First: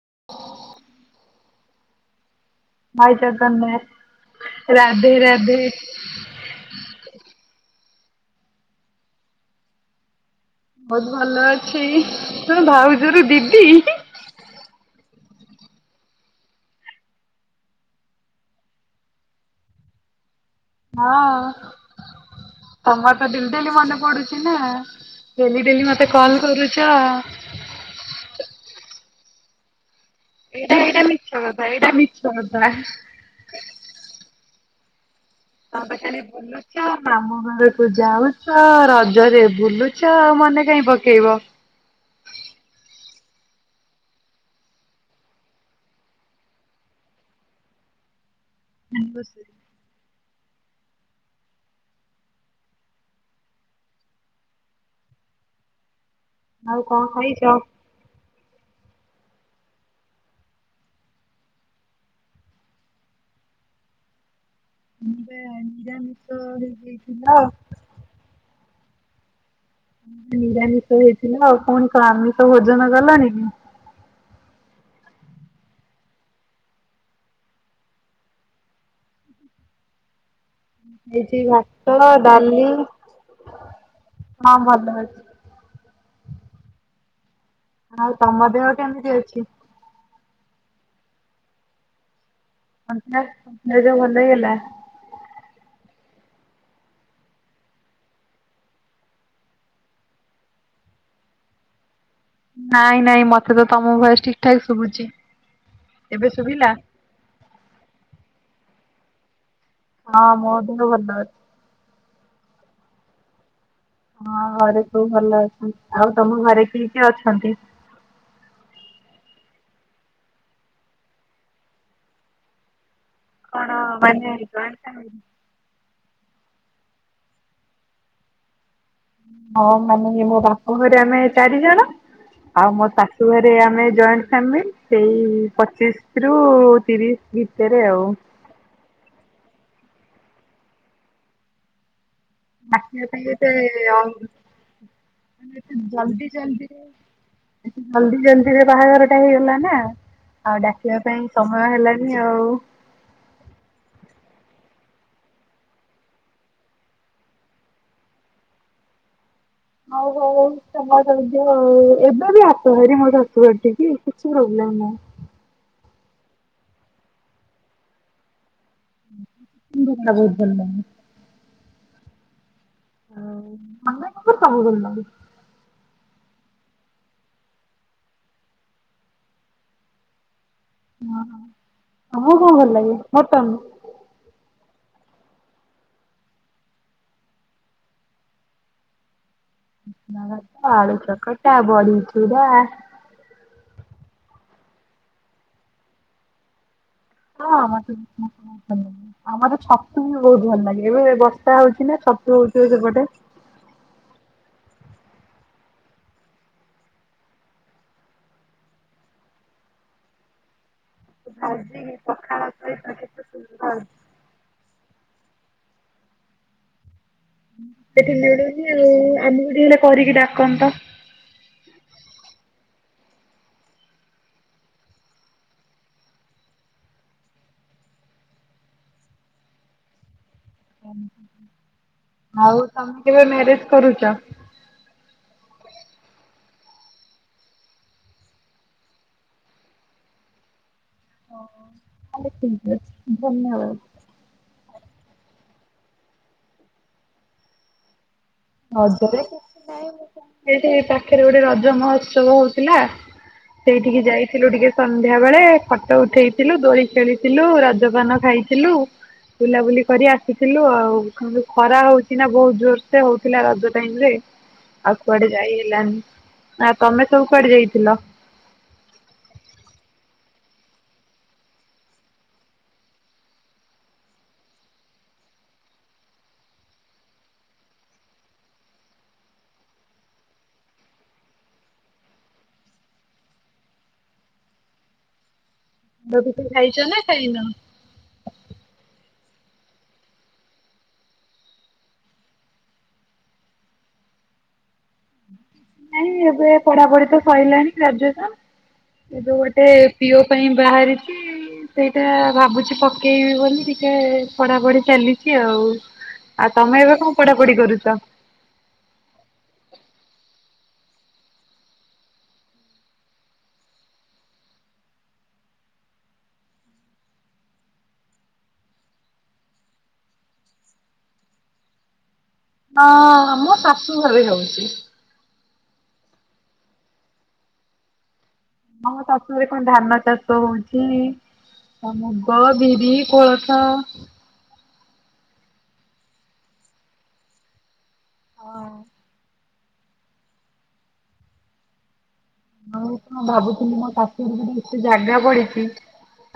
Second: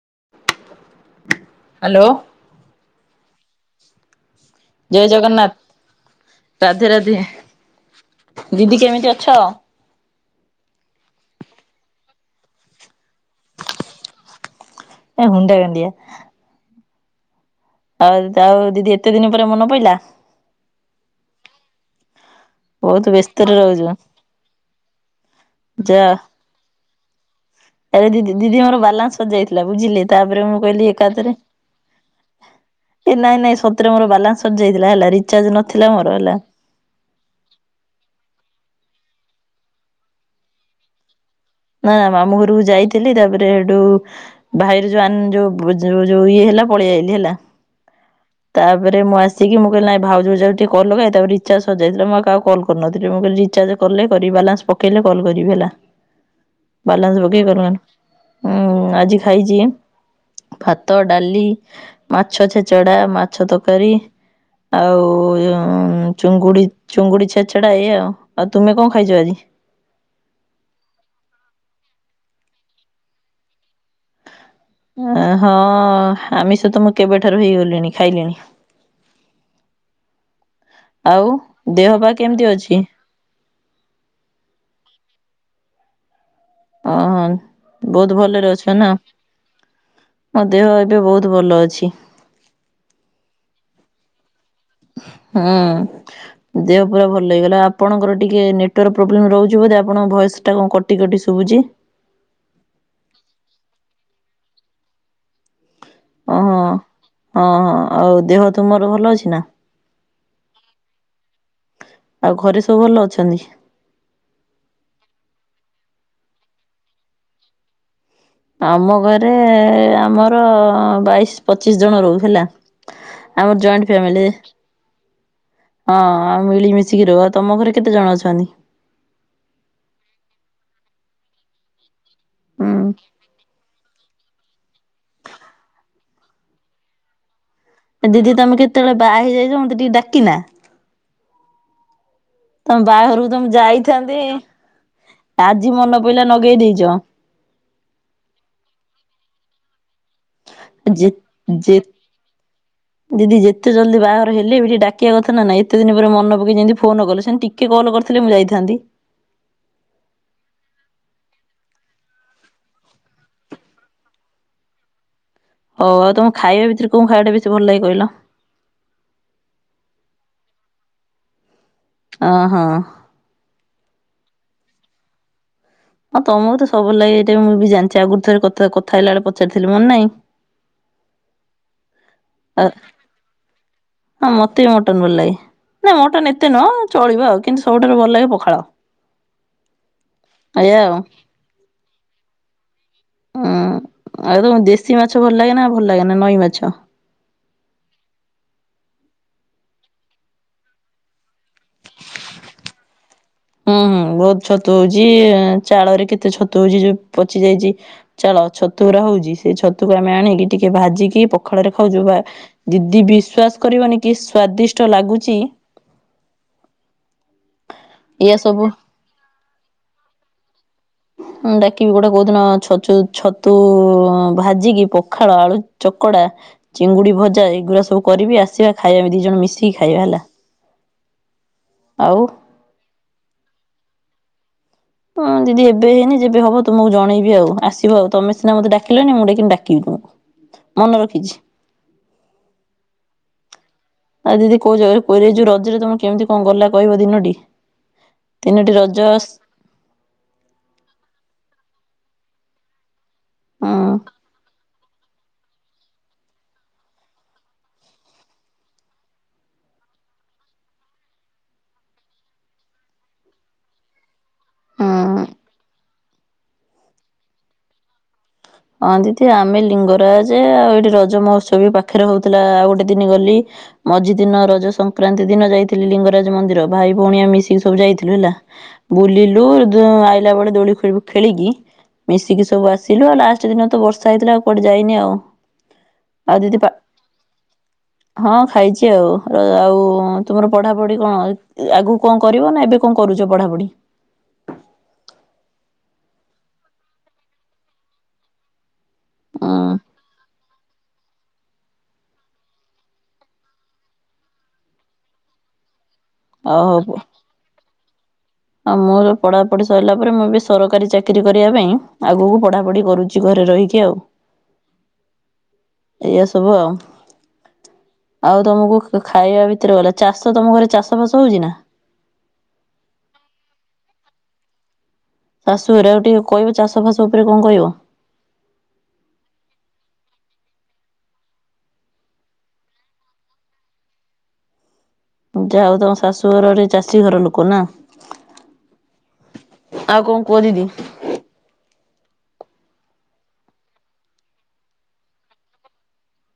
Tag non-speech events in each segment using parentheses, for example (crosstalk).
(inaudible) Hello! (unintelligible) ଜୟ ରାଧେ ରାଧେ ଜଗନ୍ନାଥ, ରାଧେ ରାଧେ। ଦିଦି କେମିତି ଅଛ? ବହୁତ ଭଲ ଅଛି, ତୁ ଭାଉଜରୁ ଦିଦି? ଏ ହୁଣ୍ଡାଗାଣ୍ଡୀଆ। ଆଉଦ ଆଉ ଦିଦି ଏତେ ଦିନ ପରେ ମନ ପଇଲା? ହଁ ବହୁତ ତମର ତ ଡେଲ୍ ବ୍ୟସ୍ତରେ ଡେଲି ରହୁଛୁ ମନେ ପଡୁଛି ନା? ଡେଲି ଡେଲି ଯା ମତେ କଲ କରୁଛ। ଆରେ ଦିଦି ଦିଦି ମୋର ବାଲାନ୍ସ ସରିଯାଇଥିଲା ବୁଝିଲେ। ତାପରେ ମୁଁ ଏଇଟା କହିଲି ଏଇଟା ମିଛ ଏକାଥରେ କଥା ଏଇଟା ମିଛ କଥା। ଏ ନାଇଁ ନାଇଁ ସତରେ ମୋର ବାଲାନ୍ସ ସରିଯାଇଥିଲା ହେଲା ରି ତମେ ପା ଖାଲି ବୁଲୁଛ, ମାମୁ ଘରକୁ ଯାାଉଛ ରଜରେ ବୁଲୁଛ ମନେ କାଇଁ ପକେଇବ? ନା ନା ମାମୁ ଘରକୁ ଯାଇଥିଲି ତାପରେ ହେଠୁ ଭାଇର ଯୋଉ ଆନ ଯୋଉ ଭୋ ଯୋଉ ଇଏ ହେଲା ଲା ପଲେଇଆଇଲି ହେଲା। ତାପରେ ମୁଁ ଆସିକି ମୁଁ କହିଲି ନାଇ ଭାଉଜକୁ ଯାଉଛି ଟିକେ କଲ ଲଗାଏ। ତାପରେ ରିଚାର୍ଜ ସରି ଯାଇଥିଲା ମୁଁ ଆଉ କାହାକୁ କଲ୍ କରୁନଥିଲି, ମୁଁ କହିଲି ରିଚାର୍ଜ କଲେ କରିବି ବାଲାନ୍ସ ପକେଇଲେ କଲ୍ କରିବି ହେଲା। ଆଉ କଣ ବାଲାନ୍ସ ଖାଇଛ? ପକେଇ କରିବାର। ଉଁ ଆଜି ଖାଇଛି ଭାତ, ଡାଲି, ମାଛ ଛେଚଡା ମାଛ ତକାରି। ଆଉ ନିରାମିଷ ଚୁଙ୍ଗୁଡି ଚୁଙ୍ଗୁଡି ହେଇଯାଇଥିଲା ଛେଚେଡା ଏଇଆଉ, ଆଉ ତୁମେ କଣ ଖା ଖାଇଚ ଆଜି? ନିରାମିଷ ହେଇଥିଲା ଆଉ ପୁଣି କଣ ଆମିଷ ଭୋଜନ କଲଣି କି? ଅ ହଁ ଆମିଷ ତ ମୁଁ କେବେଠାରୁ ହେଇଗଲିଣି ଖାଇଲିଣି। ଆଉ ହେଇଛି ଦେହ ଭାତ, ପା କେମିତି ଡାଲି ଅଛି? ହଁ ଭଲ ଅଛି। ଓହୋ ଆଉ ବହୁତ ତମ ଭଲରେ ଦେହ ଅଛ ନା? କେମିତି ଅଛି? ମୋ ଦେହ ଏବେ ବହୁତ ଭଲ ଅଛି। ହେଲା ହୁଁ ଦେହ ପୁରା ଭଲ ହେଇଗଲା, ଆପଣଙ୍କର ଟିକେ ନେଟୱର୍କ ପ୍ରୋବ୍ଲେମ ରହୁଛି ବୋଧେ ଆପଣଙ୍କ ଭ ସେଟା କଣ କଟି କଟି ଶୁଭୁଛି। ନାଇଁ ନାଇଁ ମତେ ତ ତମ ଭୟସ ଠିକ ଠାକ ଶୁଭୁଛି। ଏବେ ଓହୋ ଶୁଭିଲା? ହ ହଁ ଆଉ ଦେହ ତୁମର ଭଲ ଅଛି ନା? ହଁ ମୋ ଦେହ ଭଲ ଅଛି। ଆଉ ଘରେ ସବୁ ଭଲ ଅଛନ୍ତି? ହଁ ଘରେ ସବୁ ଭଲ ଅଛନ୍ତି, ଆଉ ତମ ଘରେ କିଏ କିଏ ଅଛନ୍ତି? ଆମ ଘରେ ଆମର ବାଇଶ ପଚିଶ ଜଣ ରହୁ ହେଲା। ଆମର କଣ ଜଏଣ୍ଟ ଫାମିଲି, ମାନେ ଜଏଣ୍ଟ ଫ୍ୟାମିଲି? ହଁ। ଉ ମିଳିମିଶିକି ରୁହ ତମ ଘରେ କେତେ ଜଣ ଅଛନ୍ତି? ହଁ ମାନେ ମୋ ବାପ ଘରେ ଆମେ ଚାରି ଜଣ ଆଉ ମୋ ହୁଁ ଶାଶୁଘରେ ଆମେ ଜଏଣ୍ଟ ଫାମିଲ ସେଇ ପଚିଶ ରୁ ତିରିଶ ଭି ଦିଦି ତମେ କେତେବେଳେ ବାହା ହେଇଯାଇଛ ମତେ ଟିକେ ଡାକିନା? ତମ ନାଚିବା ବାଘରକୁ ପାଇଁ ତମକୁ ଯାଇଥାନ୍ତି, ଏତେ ମାନେ ଆଜି ଏତେ ମନ ଜଲଦି ପାଇଲା ନଗେଇ ଜଲଦିରେ ଦେଇଛ। ଜଲଦି ଜଲଦିରେ ବାହାଘର ଟା ହେଇଗଲା ନା। ଆଉ ଡାକିବା ଯେ ପାଇଁ ସମୟ ଯେ ହେଲାନି ଆଉ। ଦିଦି ଯେତେ ଜଲଦି ବାହାଘର ହେଲେବି ଟିକେ ଡାକିବା କଥା ନା ଏତେ ଦିନ ପରେ ମନ ପକେଇ ଯେମିତି ଫୋନ କଲେ ସେମତି ଟିକେ କଲ କରିଥିଲେ ମୁଁ ଯାଇଥାନ୍ତି। ହଉ ହଉ ତମର (unintelligible) ଏବେ ବି ଆସ ଭାରି ମୋର ଶାଶୂ ଘର ଠିକି କିଛି ପ୍ରୋବ୍ଲେମ ନାଁ ନାଁ ହଉ ଆଉ ତମକୁ ଖାଇବା ଭିତରେ କୋଉ ଖାଇବାଟା ବେଶୀ ଭଲ ଲାଗେ କହିଲ? (unintelligible) ଅ ହଁ। (unintelligible) ହଁ ତମକୁ ତ ସବୁ ଲାଗେ ଏଇଟା ମୁଁ ବି ଜାଣିଛି ଆଗରୁ ଥରେ କଥା କଥା ହେଲା ବେଳେ ପଚାରିଥିଲି ମନେ ନାହିଁ। ହଁ ତମକୁ କଣ ଆ ଭଲ ଲାଗେ ମଟନ? ହଁ ମତେ ବି ମଟନ ଭଲଲାଗେ। ନାଇଁ ମଟନ୍‌ ଏତେ ନୁହଁ ଚଳିବ ଆଉ କିନ୍ତୁ ସବୁଠାରୁ ଭଲ ଲାଗେ ପଖାଳ। ଉଷୁନା ଭାତ, ଏଇଆ ଆଳୁ ଆଉ। ଚକଟା, ବଢି ଚୁରା। ହୁଁ ଆଉ ତମକୁ ଦେଶୀ ମାଛ ଭଲ ଲାଗେନା ଭଲଲାଗେନା ନଈ ମାଛ? ହଁ ମତେ (inaudible) ଆମର ଛତୁ ବି ବହୁତ ଭଲ ଲାଗେ ଏବେ ବର୍ଷା ହଉଛି ନା ଛ ଛତୁ ହୋଉଥିବ ସେପଟେ। ହୁଁ ହୁଁ ବହୁତ ଛତୁ ହଉଛି ଚାଳରେ କେତେ ଛତୁ ହଉଛି ଯୋଉ ପଚି ଯାଇଛି ଚାଳ ଛତୁୁରା ହଉଛି ସେ ଛତୁକୁ ଆମେ ଆଣିକି ଟିକେ ଭାଜିକି କି ପଖାଳ ରେ ଖାଉଛୁ ପା ଦିଦି ବିଶ୍ଵାସ କରିବନି କି ସ୍ଵାଦିଷ୍ଟ ଲାଗୁଚି। ସେଠି ମିଳୁଚି ଆଉ ଆମକୁ ଟିକେ ହେଲେ କରିକି ଡାକନ୍ତ? ହଁ ଡାକିବି ଗୋଟେ କୋଉଦିନ ହଁ ଛଚୁ ଛତୁ ଭାଜିକି ପଖାଳ, ଆଳୁ ଚକଡା, ଚିଙ୍ଗୁଡି ଭଜା ଅଗୁରା ସବୁ କରିବି ଆସିବା ଖାଇବା ଆମେ ଦି ଜଣ ମିଶିକି ଖାଇବା ହେଲା। ଆଉ ତମେ କେବେ ମ୍ୟାରେଜ କରୁଚ? ହଁ ଦିଦି ଏବେ ହେଇନି ଯେବେ ହବ ତମକୁ ଜଣେଇବି ଆଉ ଆସିବ ଆଉ ତମେ ସିନା ମତେ ଡାକିଲନି ମୁଁ ଡାକି କିନ୍ତୁ ଡାକିବି ତୁମକୁ। (inaudible) ମନେ ରଖିଛି। ହଁ ତାଆ ହେଲେ ପିନ୍ଧି ଦୋଉଚି ଧନ୍ୟବାଦ। ଆଉ ଦିଦି କୋଉ ଜାଗା ରେ ବୁଲିଯାଇଚୁ ଏ ଯୋଉ ରଜରେ ତମର କେମିତି କଣ ଗଲା କହିବ ଦିନଟି? ତିନୋଟି ରଜ ରଜରେ କିଛି ନାଇଁ ଏଇ ପାଖରେ ଗୋଟେ ରଜ ମହୋତ୍ସବ ହଉଥିଲା ହୁଁ ସେଇଠିକି ଯାଇଥିଲୁ ଟିକେ ସନ୍ଧ୍ୟା ବେଳେ ଫଟୋ ଉଠେଇଥିଲୁ ଦୋଳି ଖେଳିଥିଲୁ ରଜପାନ ଖାଇଥିଲୁ। ବୁଲାବୁଲି କରି ଆସିଥିଲୁ ଆଉ ଯୋଉ ଖରା ହଉଛି ନା ବହୁତ୍ ଜୋର ସେ ହଉ ଥିଲା ରଜ ଟାଇମ୍ ରେ ଆଉ ହୁଁ। କୁଆଡେ ଯାଇ ହେଲାନି ଆ ତମେ ସବୁ କୁଆଡେ ଯାଇଥିଲ? ହଁ ଦିଦି ଆମେ ଲିଙ୍ଗରାଜ ଆଉ ଏଇଠି ରଜ ମହୋତ୍ସବ ବି ପାଖରେ ହଉଥିଲା ଆଉ ଗୋଟେ ଦିନି ଗଲି। ମଝି ଦିନ ରଜ ସଂକ୍ରାନ୍ତି ଦିନ ଯାଇଥିଲି ଲିଙ୍ଗରାଜ ମନ୍ଦିର ଭାଇ ଭଉଣୀ ଆମେ ମିଶିକି ସବୁ ଯାଇଥିଲୁ ହେଲା। ବୁଲିଲୁ ଦୁ ଉ ଆଇଲା ବେଳେ ଦୋଳି ସବୁ ଖେଳିକି ମିଶିକି ସବୁ ଆସିଲୁ ଆଉ ଲାଷ୍ଟ ପାଞ୍ଚ ଦିନ ତ ବର୍ଷା ହେଇଥିଲା ଆଉ କୁଆଡେ ଯାଇନି ଆଉ। ଆଉ ଦିଦି ଖାଇଛ ନା ଖାଇନ? ପା-ହଁ ଖାଇଛି ଆଉ। ଆଉ-ତୁମର ପଢାପଢି କଣ ଆଗକୁ କଣ କରିବ ନା ଏବେ କଣ କରୁଚ ପଢାପଢି? ନାଇଁ ଏବେ ପଢାପଢି ତ ସଇଲାଣି ଗ୍ରାଜୁଏସନ୍। ଏବେ ହୁଁ ଗୋଟେ ପି ଓ ପାଇଁ ବାହାରିଛି (inaudible) ସେଇଟା ଭାବୁଛି ପକେଇବି ବୋଲି ଟିକେ ପଢା ପଢି ଚାଲିଛି ଆଉ। ଆଉ ତମେ ଏବେ କଣ ପଢାପଢି କରୁଚ? ଆଉ ମୋର ପଢାପଢି ସରିଲା ପରେ ମୁଁ ବି ସରକାରୀ ଚାକିରୀ କରିବା ପାଇଁ ଆଗକୁ ପଢାପଢି କରୁଛି ଘରେ ରହିକି ଆଉ। ଏଇଆ ସବୁ ଆଉ। ଆଉ ତମକୁ ଖାଇବା ଭିତରେ ଗଲା ଚାଷ ତମ ଘରେ ଚାଷ ଫାସ ହଉଛି ନା? ହଁ--ଆମ ଶାଶୁ ଘରେ ହେଉଛି। ଶାଶୁ ଘରେ ଆଉ ଟିକେ କଇବ ଚାଷ ଫାସ ଉପରେ କଣ କହିବ? ହଁ ଶାଶୁ ଘରେ କଣ ଧାନ ଚାଷ ହୋଉଚି ଆଉ ମୁଗ, ବିରି, କୋଳଥ ଯା ହଉ ତମ ଶାଶୁଘର ଗୋଟେ ଚାଷୀ ଘର ଲୋକ ନା? ହଁ। ଆଉ କଣ କୁଅ ଦିଦି? ଆଉ କଁ ଭାବୁଥିଲି ମୋ ଶାଶୁ ଘରେ ଯଦି ଏତେ ଜାଗା ପଡିଚି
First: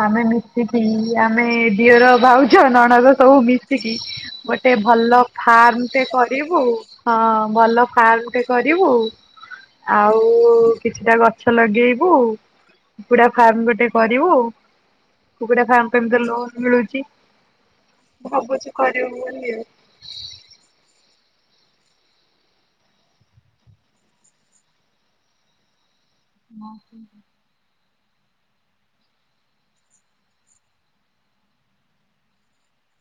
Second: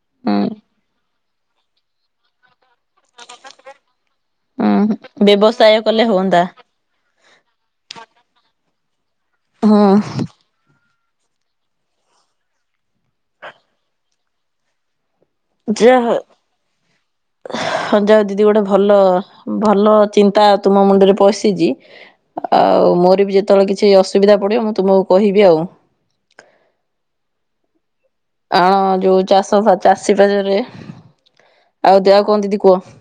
ଆମେ ହୁଁ ମିଶିକି ଆମେ ଦିଅର ଭାଉଜ ନଣକ ସବୁ ମିଶିକି ଗୋଟେ ହୁଁ ଭଲ ବ୍ୟବସାୟ କଲେ ଫାର୍ମଟେ ହୁଅନ୍ତା କରିବୁ ହଁ ଭଲ ଫାର୍ମ ଟେ କରିବୁ ହୁଁ ଆଉ କିଛିଟା ଗଛ ଲଗେଇବୁ କୁକୁଡ଼ା ଫାର୍ମ ଗୋଟେ କରିବୁ କୁକୁଡା ଫାର୍ମ ପାଇଁ ତ ଲୋନ୍ ମିଳୁଛି। ହଁ ଯାଅ ଦିଦି ଗୋଟେ ଭାବୁଛୁ ଭଲ କରିବୁ ବୋଲି ଭଲ ଚିନ୍ତା ତୁମ ମୁଣ୍ଡରେ ପଇସା ଆଉ ମୋର ବି ଯେତେବେଳେ କିଛି ଅସୁବିଧା ପଡିବ ମୁଁ ତୁମକୁ କହିବି ଆଉ। ହ। ଆଣ ଯୋଉ ଚାଷ ଚାଷୀ ବାଜରେ ଆଉ ଦେହଉ କୁହ ଦିଦି କୁହ?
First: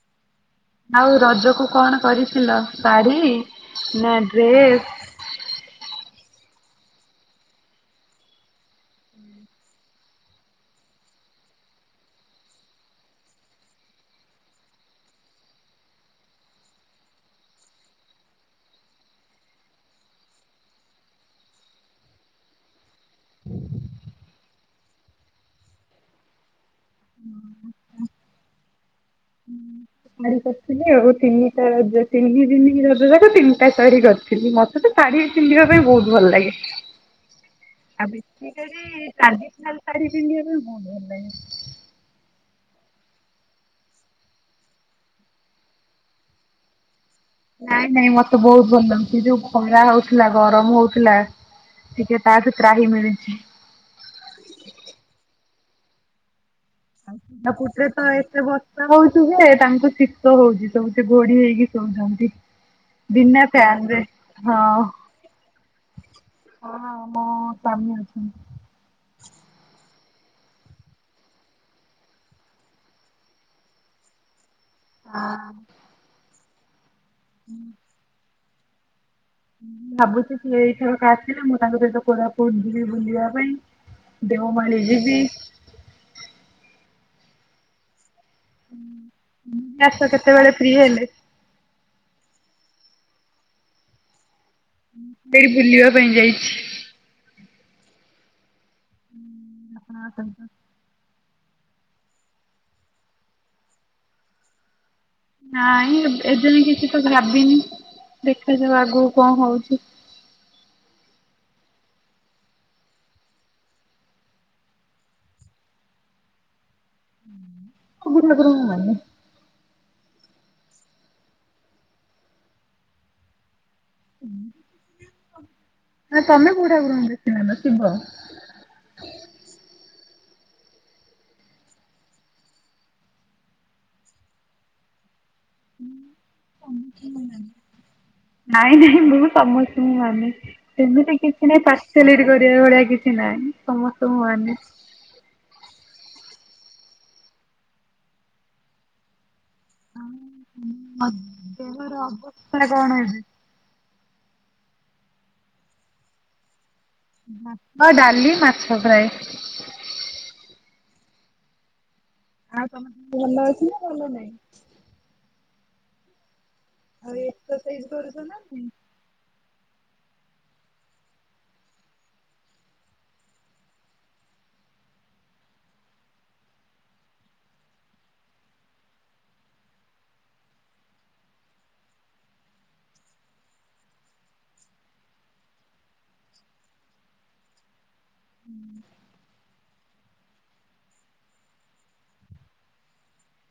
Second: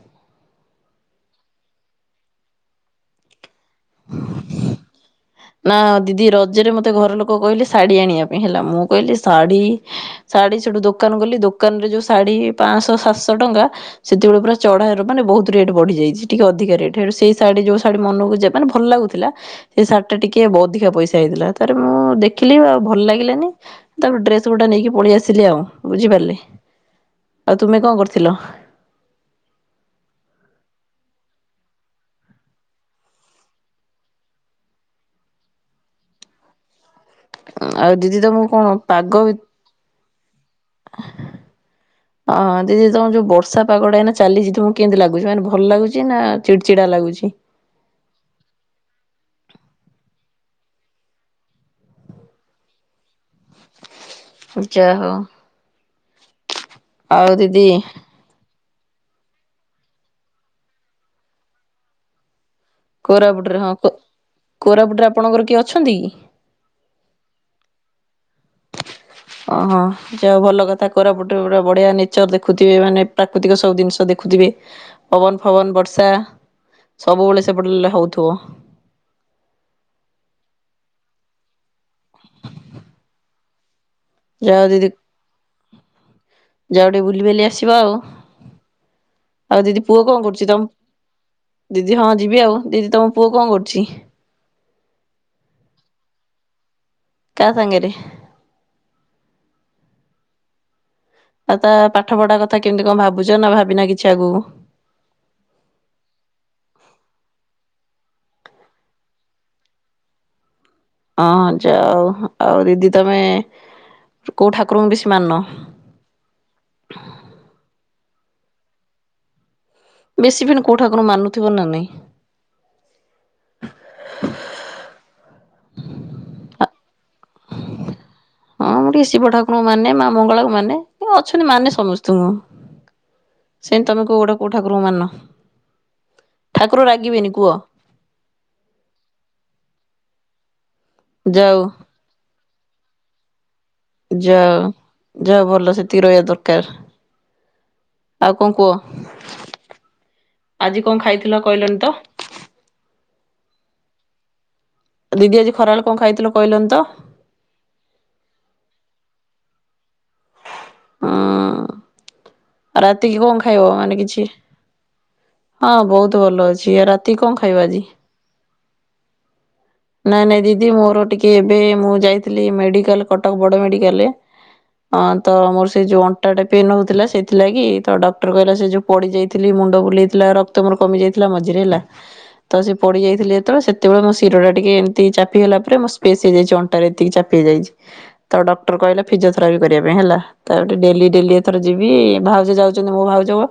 ଆଉ ରଜକୁ କଣ କରିଥିଲ ଶାଢୀ ନା ଡ୍ରେସ? ନା ଦିଦି ରଜରେ ମତେ ଘର ଲୋକ କହିଲେ ଶାଢୀ ଆଣିବା ପାଇଁ ହେଲା ମୁଁ କହିଲି ଶାଢୀ ଶାଢୀ ସେଠୁ ଦୋକାନ ଗଲି ଦୋକାନରେ ଯୋଉ ଶାଢୀ ପାଞ୍ଚଶହ ସାତଶହ ଟଙ୍କା ସେତବେଳେ ପୁରା ଚଢର ମାନେ ରେଟ ବଢି ଯାଇଛିି ଟିକେ ଅଧିକା ରେଟ ସେ ଶାଢ଼ୀ ଯଉ ଶାଢ଼ୀ ମନକୁ ଯା ମାନେ ଭଲ ଲାଗୁଥିଲା ସେ ଟିକେ ଅଧିକା ପଇସା ହେଇଥିଲା। ତରେ ମୁଁ ଦେଖିଲି ଆଉ ଭଲ ଲାଗିଲାନି ତାକୁ ଡ୍ରେସ ଗୁଟା ନେଇକି ପଳେଇ ଆସିଲି ଆଉ ବୁଝିପାରିଲି ଆଉ ତୁମେ କଣ କରୁଥିଲ? ହୁଁ। ର କରିଥିଲି ଆଉ ତିନିଟା ତିନି ଦିନି ରଜ ଯାକ ତିନିଟା ଶାରୀ କରିଥିଲି ମତେ ତ ଶାଢୀ ପିନ୍ଧିବା ପାଇଁ ବହୁତ ଭଲ ଲାଗେ। ଆଉ ଆ ଦିଦି ଶାଢୀ ତମକୁ କଣ ପାଗ ପିନ୍ଧିବା ପାଇଁ ବହୁତ ଭଲ ଲାଗେ। ହଁ। ଯେ ତମ ଯେଉଁ ବର୍ଷା ପାଗଟା ଏ ନା ଚାଲିଛିି ମୁଁ କେମିତି ଲାଗୁଛି ମାନେ ଭଲ ଲାଗୁଛି ନା ଚିଡ଼ଚିଡ଼ା ଲାଗୁଛି। ନାଇଁ ନାଇଁ ମତେ ବହୁତ ବଲସି ଥଣ୍ଡା ହଉଥିଲା ଗରମ ହଉଥିଲା ଟିକେ ତା ଭତ୍ରା ହିଁ ମିଳିଛି। ଯା ହଉ ଆଉ ଦିଦି କୁଟରେ ତ ଏତେ ବ ହଉଛୁ ଯେ ତାଙ୍କୁ ଶୀତ ହଉଛି ସବୁ ସେ ଗୋଢ ହେଇକି ଶୋଇଛନ୍ତି। କୋରାପୁଟରେ ହଁ ହଁ କୋରାପୁଟରେ ଆପଣଙ୍କର କିଏ ଅଛନ୍ତି କି! ହଁ ମୁଁ ସ୍ୱାମୀ ଓହୋ। ଯାହା ଭଲ କଥା କର ଗୋଟେ ଗୋଟେ ବଢ଼ିଆ ନେଚର୍ ଦେଖୁଥିବେ ମାନେ ପ୍ରାକୃତିକ ସବୁ ଜିନିଷ ଦେଖୁଥିବେ। ପବନ ଅଛନ୍ତି। ଫବନ ବର୍ଷା ସବୁବେଳେ ସେପଟେ ହଉଥିବ? ଭାବୁଛି ସେ ଏଇଥରକ ଆଥିଲେ ମୁଁ ତାଙ୍କ ସହିତ କୋରାପୁଟ ଯିବି ବୁଲିବା ପାଇଁ ଯାଅ ଦେଓମଳି ଦିଦି ଯିବି। ଗୋଟେ ବୁଲି ବଲି ଆସିବା ଆଉ ଆଉ ଦିଦି ଆସ ପୁଅ କଣ କରୁଛି କେତେବେଳେ ତମ ଫ୍ରି ହେଲେ ଦିଦି ହଁ ଯିବି ଆଉ। ଦିଦି ତମ ପୁଅ କଣ କରୁଛି? ବୁଲି ବା ପାଇଁଣିଜାଇଛି, । କା ସାଙ୍ଗରେ? (unintelligible) ଆଉ ତା ପାଠ ପଢା କଥା କେମିତି କଣ ଭାବୁଛ ନା ଭାବିନ କିଛି ଆଗକୁ? ନାଇ ଏଦିନ କିଛି ତ ଭାବିନି ଦେଖାଯୁ ଆଗକୁ କଣ ହଉଛି। ହଁ ଯଉ ଆଉ ଦିଦି ତମେ- କୋଉ ଠାକୁରଙ୍କୁ ବେଶୀ ମାନ? ସବୁ ଠାକୁର ଙ୍କୁ ମନେ। ବେଶୀ ଫନ୍ କୋଉଠାକୁର ମାନୁଥିବ ନା ନାଇଁ? (inaudible) ହଁ ତମେ ବେଶୀ କଉ ଠାକୁରଙ୍କୁ ମାନ, ଶିବ! ହଁ ମୁଁ ଟିକେ ଶିବ ଠାକୁରଙ୍କୁ ମାନେ, ମା ମଙ୍ଗଳାଙ୍କୁ ମାନେ ଅଛନ୍ତି ମାନେ ସମସ୍ତଙ୍କୁ। ସେମିତି ତମେ କେଉଁ ଗୋଡ଼େ କେଉଁଠାକୁତାଙ୍କୁ ମାନ? ଠାକୁର ରାଗିବେନି କୁହ। ନାଇଁ ନାଇଁ ମୁଁ ସମସ୍ତଙ୍କୁ ମାନେ। ସେମିତି କିଛି ଯାଉ ନାଇଁ ପାର୍ସିଆଲିଟୀ କରିବା ଭଳିଆ କିଛି ନାହିଁ। ସମସ୍ତଙ୍କୁ ମାନେ। ଯାଅ ଯାହୋଉ ଭାଲ । ରହିବା ଦରକାର ଆଉ କଣ କୁହ? ଆଜି କଣ ଖାଇଥିଲ କହିଲନି ଦେହର ତ? ଅବସ୍ଥା କଣ ଏବେ ଦିଦି ଆଜି ଖରାବେଳେ କଣ ଖାଇଥିଲ କହିଲନି ତ? ଭାତ ଡାଲି ମାଛ ଫ୍ରାଏ? ଆଉ ହୁଁ ତମେ ରାତିକି କଣ ଖାଇବ ମାନେ କିଛି ହଁ ବହୁତ ଭଲ ଅଛି। ରାତି ଆଉ କଣ ଖାଇବ ଆଜି? ଏକ୍ସରସାଇଜ କରୁଛ ନାଇ? ନାଇଁ ନାଇଁ ଦିଦି ମୋର ଟିକେ ଏବେ ମୁଁ ଯାଇଥିଲି ମେଡିକାଲ କଟକ ବଡ ମେଡିକାଲରେ ହଁ ତ ମୋର ସେ ଯୋଉ ଅଣ୍ଟା ଟା ପେନ୍ ହଉଥିଲା ସେଥିଲାଗି ତ ଡକ୍ଟର କହିଲା ସେ ଯୋଉ ପଡି ଯାଇଥିଲି। ମୁଣ୍ଡ ବୁଲଉଥିଲା ରକ୍ତ ମୋ କମି ଯାଇଥିଲା ମଝିରେ ହେଲା ତ ସେ ପଡିଯାଇଥିଲେ ଯେତେବେଳେ ସେ ତବେଳେ ମୋର ସିର ଫାତିଯାଇଥିଲା। ଟିକେ ଏମିତି ଚାପି ହେଲା ପରେ ମୋ ସ୍ପେସ ହେଇଯାଇଛି ଅଣ୍ଟାରେ ଏତିକି ଚାପି ହେଇଯାଇଛି। ତ ଡକ୍ଟର କହିଲେ ଫିଜିଓଥେରାପି କରିବା ପାଇଁ ହେଲା ତାଟେ ଡେଲି ଡେଲି ଏଥର ଯିବି ଭାଉଜ ଯାଉଛନ୍ତି ମୋ ଭାଉଜ ପା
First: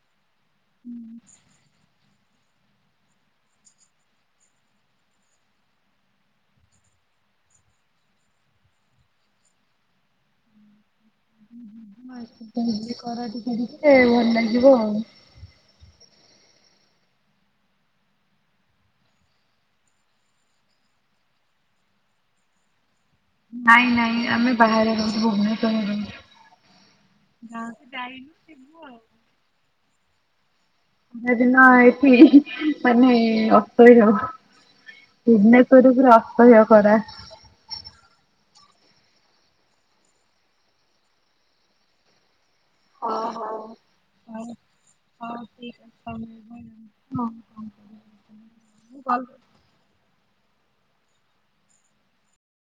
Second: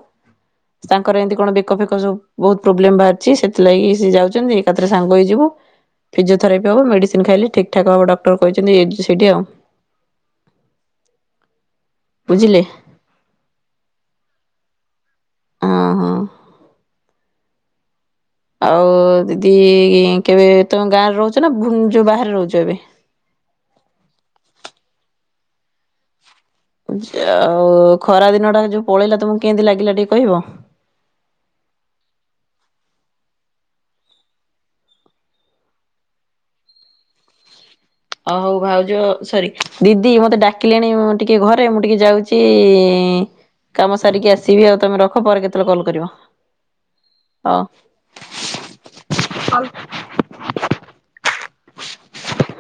ତାଙ୍କର ଏମିତି କଣ ବେକ ଫେକ ସବୁ ବହୁତ ପ୍ରୋବ୍ଲେମ ବାହାରିଛି ସେଥିଲାଗି ସେ ଯାଉଛନ୍ତି ଏକାଥରେ ସାଙ୍ଗ ହେଇଯିବୁ। ଫିଜିଓଥେରାପି ହେବ ମେଡ଼ିସିନ ଖାଇଲେ ଠିକ୍ ଠାକ୍ ହେବ ଡକ୍ଟର କହିଛନ୍ତି ଏଟି ସେଇଠି ଆଉ ହୁଁ ଖରା ଟିକେ ବୁଝିଲେ ହୋଇଥିଲେ ଭଲ ଲାଗିବ । ହଁ ହଁ। ଆଉ ଦିଦି କେବେ ତମ ଗାଁରେ ରହୁଛ ନା ଯୋଉ ବାହାରେ ରହୁଛ ଏବେ? ନାଇଁ ନାଇଁ ଆମେ ବାହାରେ ରହୁଛୁ ଭୁବନେଶ୍ୱର ରେ ରହୁଛୁ। ଗାଁ ଜାହୋଉ ଖରା ଦିନ ଟା ଯୋଉ ପଳେଇଲା ତମକୁ କେମିତି ଲାଗିଲା ଟିକେ କହିବ? ଦିନ ଏଇଟି ମାନେ ଅସୟ ଭୁବନେଶ୍ୱର ରେ ପୁରା ଅସହ୍ୟ ଖରା। ଅ ହଉ ଭାଉଜ ସରି ଦିଦି ମତେ ଡାକିଲେଣି ମୁଁ ଟିକେ ଘରେ ମୁଁ ଟିକେ ଯାଉଛି ଅ ହୋ କାମ ସାରିକି ହଁ ଆସିବି ଆଉ ତମେ ରଖ ପରେ ହଉ କେତେବେଳେ କଲ୍ କରିବ ଠିକ ହଉ। ଅଛି। (unintelligible)